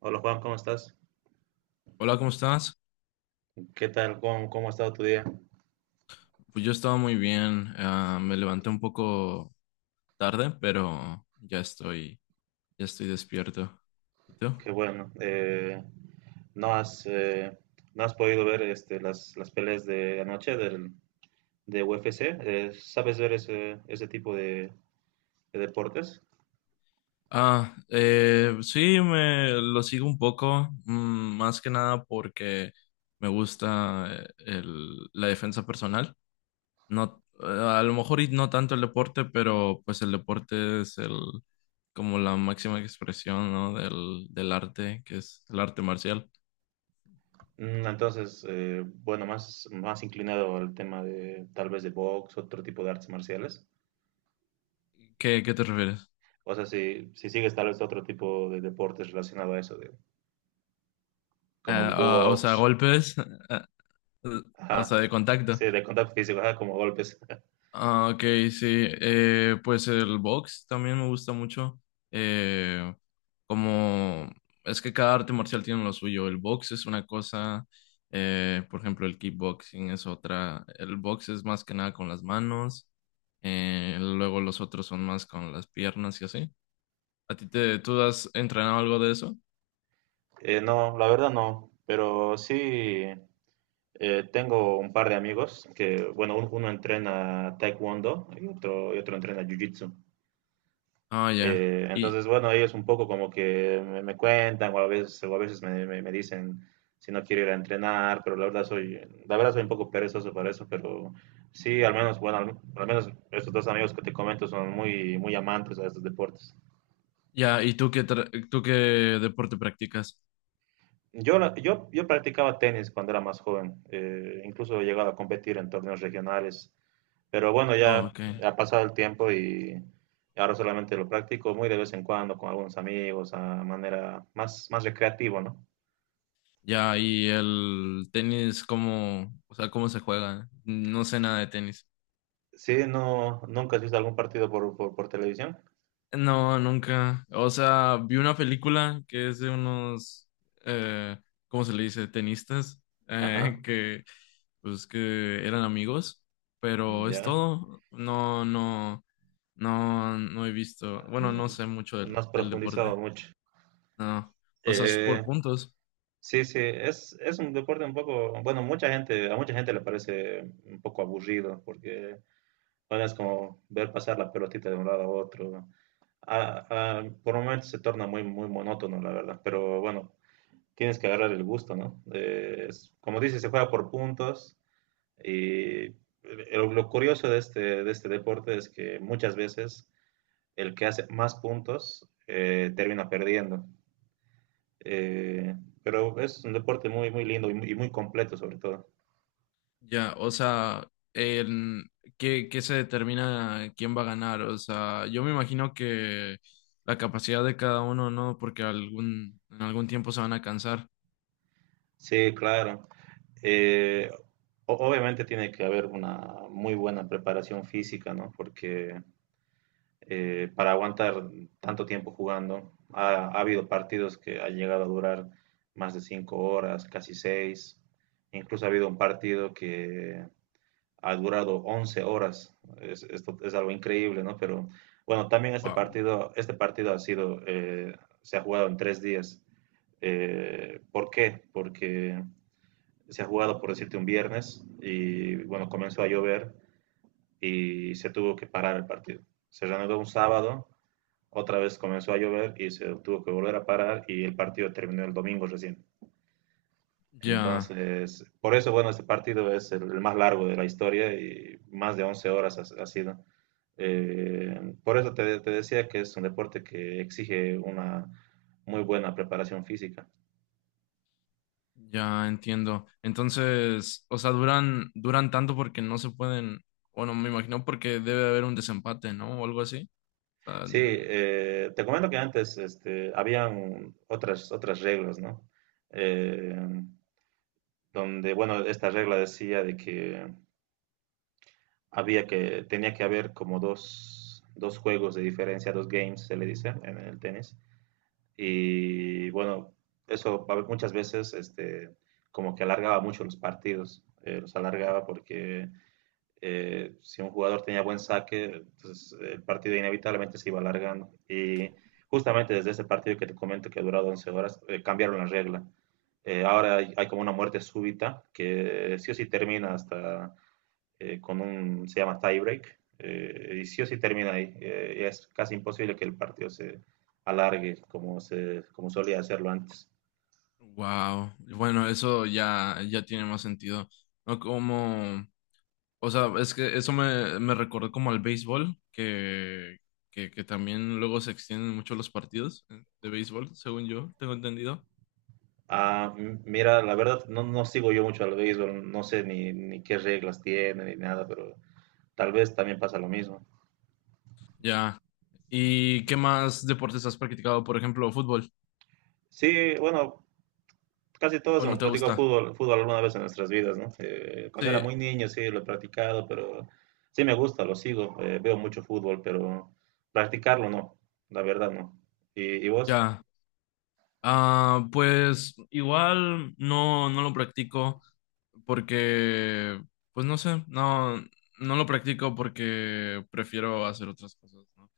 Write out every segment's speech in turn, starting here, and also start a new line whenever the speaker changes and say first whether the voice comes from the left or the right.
right: Hola Juan, ¿cómo estás?
left: Hola, ¿cómo estás?
right: ¿Qué tal? ¿Cómo ha estado tu día?
left: Pues yo estaba muy bien. Me levanté un poco tarde, pero ya estoy despierto. ¿Y tú?
right: Qué bueno. ¿No has, eh, no has podido ver las peleas de anoche de UFC? ¿Sabes ver ese tipo de deportes?
left: Sí, me lo sigo un poco, más que nada porque me gusta la defensa personal. No, a lo mejor y no tanto el deporte, pero pues el deporte es el como la máxima expresión, ¿no?, del arte, que es el arte marcial.
right: Entonces, bueno, más inclinado al tema de tal vez de box, otro tipo de artes marciales.
left: ¿Qué te refieres?
right: O sea, si sigues tal vez otro tipo de deportes relacionado a eso, como el
left: O sea,
right: box.
left: golpes, ah, o
right: Ajá.
left: sea, de contacto.
right: Sí, de contacto físico, ajá, como golpes.
left: Ah, ok, sí. Pues el box también me gusta mucho. Eh, Como es que cada arte marcial tiene lo suyo. El box es una cosa, por ejemplo, el kickboxing es otra. El box es más que nada con las manos. Luego los otros son más con las piernas y así. ¿A ti tú has entrenado algo de eso?
right: No, la verdad no, pero sí, tengo un par de amigos que, bueno, uno entrena taekwondo y otro y otro entrena jiu-jitsu.
left: Ah, ya. Y
right: Entonces, bueno, ellos un poco como que me cuentan o a veces me dicen si no quiero ir a entrenar, pero la verdad soy un poco perezoso para eso, pero sí, al menos, bueno, al menos estos dos amigos que te comento son muy, muy amantes a estos deportes.
left: ya, ¿y tú qué deporte practicas?
right: Yo practicaba tenis cuando era más joven, incluso he llegado a competir en torneos regionales, pero bueno,
left: Ah,
right: ya
left: ok.
right: ha pasado el tiempo y ahora solamente lo practico muy de vez en cuando con algunos amigos, a manera más recreativa, ¿no?
left: Ya, y el tenis, ¿cómo, o sea, cómo se juega? No sé nada de tenis.
right: Sí, no, ¿nunca has visto algún partido por televisión?
left: No, nunca. O sea, vi una película que es de unos, eh, ¿cómo se le dice? Tenistas,
right: Ajá,
left: eh, que, pues, que eran amigos, pero es
right: ya,
left: todo. No, no, no, no he visto. Bueno,
right: no,
left: no sé mucho
right: no
left: del,
right: has
left: del deporte.
right: profundizado mucho.
left: No. O sea, es
right: Eh,
left: por puntos.
right: sí, sí, es un deporte un poco, bueno, a mucha gente le parece un poco aburrido porque puedes como ver pasar la pelotita de un lado a otro. Por momentos se torna muy, muy monótono, la verdad, pero bueno, tienes que agarrar el gusto, ¿no? Como dices, se juega por puntos y lo curioso de este deporte es que muchas veces el que hace más puntos, termina perdiendo. Eh, pero es un deporte muy, muy lindo y muy completo sobre todo.
left: Ya, o sea, en- ¿qué se determina quién va a ganar? O sea, yo me imagino que la capacidad de cada uno, ¿no? Porque en algún tiempo se van a cansar.
right: Sí, claro. Eh, obviamente tiene que haber una muy buena preparación física, ¿no? Porque, para aguantar tanto tiempo jugando, ha habido partidos que han llegado a durar más de 5 horas, casi seis. Incluso ha habido un partido que ha durado 11 horas. Esto es algo increíble, ¿no? Pero bueno, también este
left: Wow.
right: partido, este partido ha sido, se ha jugado en 3 días. ¿Por qué? Porque se ha jugado, por decirte, un viernes y bueno, comenzó a llover y se tuvo que parar el partido. Se reanudó un sábado, otra vez comenzó a llover y se tuvo que volver a parar y el partido terminó el domingo recién.
left: Ya,
right: Entonces, por eso, bueno, este partido es el más largo de la historia y más de 11 horas ha sido. Por eso te decía que es un deporte que exige una muy buena preparación física.
left: ya entiendo. Entonces, o sea, duran tanto porque no se pueden, bueno, me imagino porque debe haber un desempate, ¿no? O algo así.
right: Sí, te comento que antes habían otras reglas, ¿no? Eh, Donde, bueno, esta regla decía de que tenía que haber como dos juegos de diferencia, dos games, se le dice en el tenis. Y bueno, eso a ver, muchas veces como que alargaba mucho los partidos, los alargaba porque, si un jugador tenía buen saque, entonces el partido inevitablemente se iba alargando. Y justamente desde ese partido que te comento que ha durado 11 horas, cambiaron la regla. Ahora como una muerte súbita que sí o sí termina hasta se llama tiebreak, y sí o sí termina ahí. Y es casi imposible que el partido se alargue como solía hacerlo antes.
left: Wow. Bueno, eso ya tiene más sentido. No como. O sea, es que eso me recordó como al béisbol, que también luego se extienden mucho los partidos de béisbol, según yo tengo entendido.
right: Ah, mira, la verdad no, sigo yo mucho al béisbol, no sé ni qué reglas tiene ni nada, pero tal vez también pasa lo mismo.
left: Ya. ¿Y qué más deportes has practicado? Por ejemplo, fútbol.
right: Sí, bueno, casi todos
left: ¿O no
right: hemos
left: te
right: practicado
left: gusta?
right: fútbol alguna vez en nuestras vidas, ¿no? Cuando era muy
left: Sí,
right: niño sí lo he practicado, pero sí me gusta, lo sigo, veo mucho fútbol, pero practicarlo no, la verdad no. ¿Y vos?
left: ya. Ah, pues igual no lo practico porque, pues no sé, no lo practico porque prefiero hacer otras cosas, ¿no?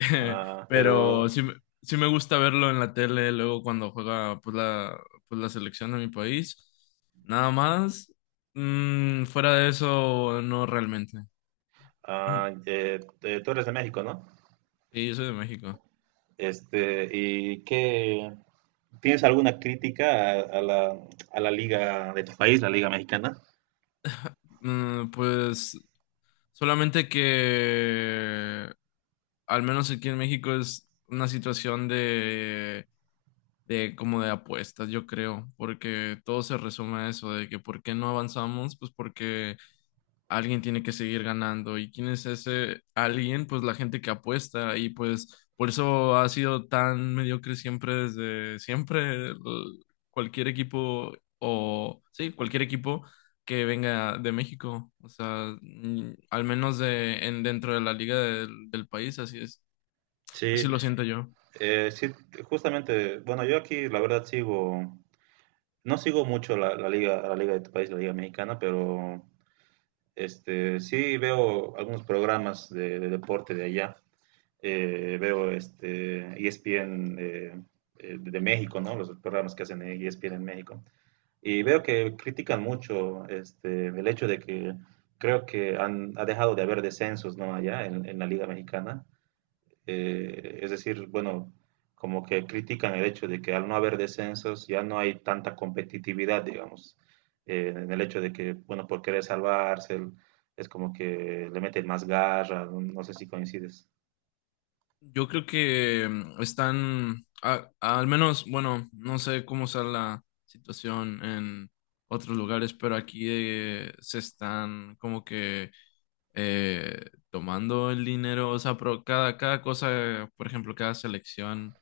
right: Ah, pero
left: Pero sí, sí me gusta verlo en la tele luego cuando juega pues la, selección de mi país. Nada más. Fuera de eso, no realmente.
right: tú eres de México, ¿no?
left: Sí, yo soy de México.
right: ¿Y qué? ¿Tienes alguna crítica a, a la liga de tu país, la liga mexicana?
left: Pues solamente que al menos aquí en México es una situación de, como de apuestas, yo creo, porque todo se resume a eso, de que por qué no avanzamos, pues porque alguien tiene que seguir ganando. ¿Y quién es ese alguien? Pues la gente que apuesta y pues por eso ha sido tan mediocre siempre desde siempre cualquier equipo o sí, cualquier equipo que venga de México, o sea, al menos de en dentro de la liga del país, así es, así
right: Sí,
left: lo siento yo.
right: Sí, justamente, bueno, yo aquí la verdad no sigo mucho la liga de tu país, la liga mexicana, pero sí veo algunos programas de deporte de allá. Veo este ESPN , de México, ¿no? Los programas que hacen en ESPN en México. Y veo que critican mucho el hecho de que creo que ha dejado de haber descensos, ¿no? Allá en la Liga Mexicana. Es decir, bueno, como que critican el hecho de que al no haber descensos ya no hay tanta competitividad, digamos, en el hecho de que, bueno, por querer salvarse, es como que le meten más garra, no sé si coincides.
left: Yo creo que están, al menos, bueno, no sé cómo sea la situación en otros lugares, pero aquí se están como que eh, tomando el dinero, o sea, pero cada cosa, por ejemplo, cada selección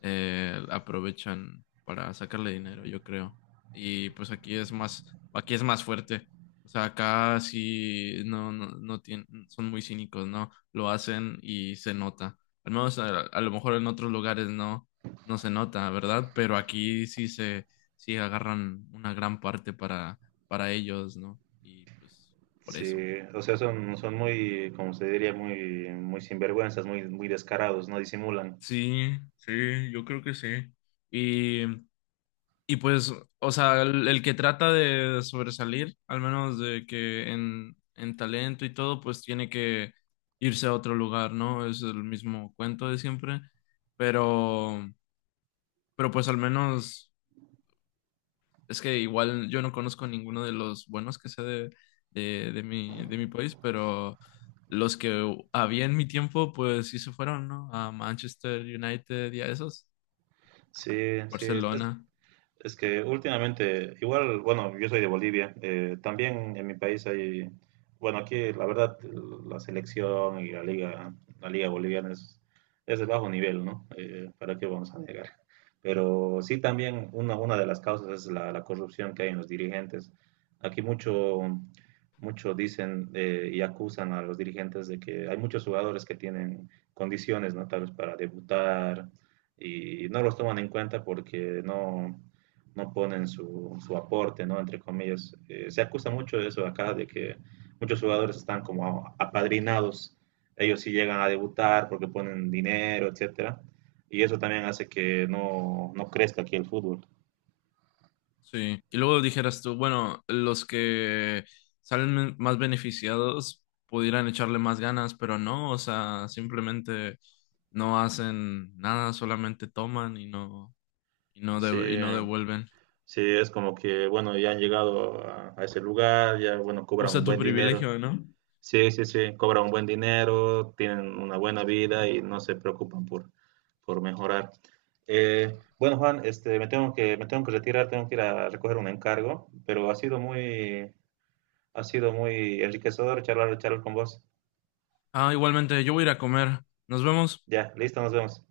left: aprovechan para sacarle dinero, yo creo. Y pues aquí es más fuerte. O sea, acá sí no tienen, son muy cínicos, ¿no? Lo hacen y se nota. Al menos a lo mejor en otros lugares no se nota, ¿verdad? Pero aquí sí agarran una gran parte para ellos, ¿no? Y pues por
right: Sí,
left: eso.
right: o sea, son muy, como se diría, muy, muy sinvergüenzas, muy, muy descarados, no disimulan.
left: Sí, sí, yo creo que sí. Y Y pues, o sea, el que trata de sobresalir, al menos de que en talento y todo, pues tiene que irse a otro lugar, ¿no? Es el mismo cuento de siempre, pero, pero pues al menos es que igual yo no conozco ninguno de los buenos que sé de mi país, pero los que había en mi tiempo, pues sí se fueron, ¿no? A Manchester United y a esos,
right: Sí, sí, es-
left: Barcelona.
right: Es que últimamente, igual, bueno, yo soy de Bolivia, también en mi país hay, bueno, aquí la verdad la selección y la liga boliviana es de bajo nivel, ¿no? ¿Para qué vamos a negar? Pero sí también una de las causas es la corrupción que hay en los dirigentes. Aquí mucho dicen, y acusan a los dirigentes de que hay muchos jugadores que tienen condiciones, ¿no? Tal vez para debutar y no los toman en cuenta porque no ponen su aporte, ¿no? Entre comillas. Se acusa mucho de eso acá, de que muchos jugadores están como apadrinados. Ellos sí llegan a debutar porque ponen dinero, etcétera. Y eso también hace que no crezca aquí el fútbol.
left: Sí, y luego dijeras tú, bueno, los que salen más beneficiados pudieran echarle más ganas, pero no, o sea, simplemente no hacen nada, solamente toman y no, y no,
right: Sí,
left: de- y no devuelven.
right: sí, es como que, bueno, ya han llegado a ese lugar, ya, bueno, cobran
left: Usa
right: un
left: tu
right: buen dinero.
left: privilegio, ¿no?
right: Sí, sí, sí, cobran un buen dinero, tienen una buena vida y no se preocupan por mejorar. Bueno, Juan, me tengo que retirar, tengo que ir a recoger un encargo, pero ha sido muy enriquecedor charlar con vos.
left: Ah, igualmente, yo voy a ir a comer. Nos vemos.
right: Ya, listo, nos vemos.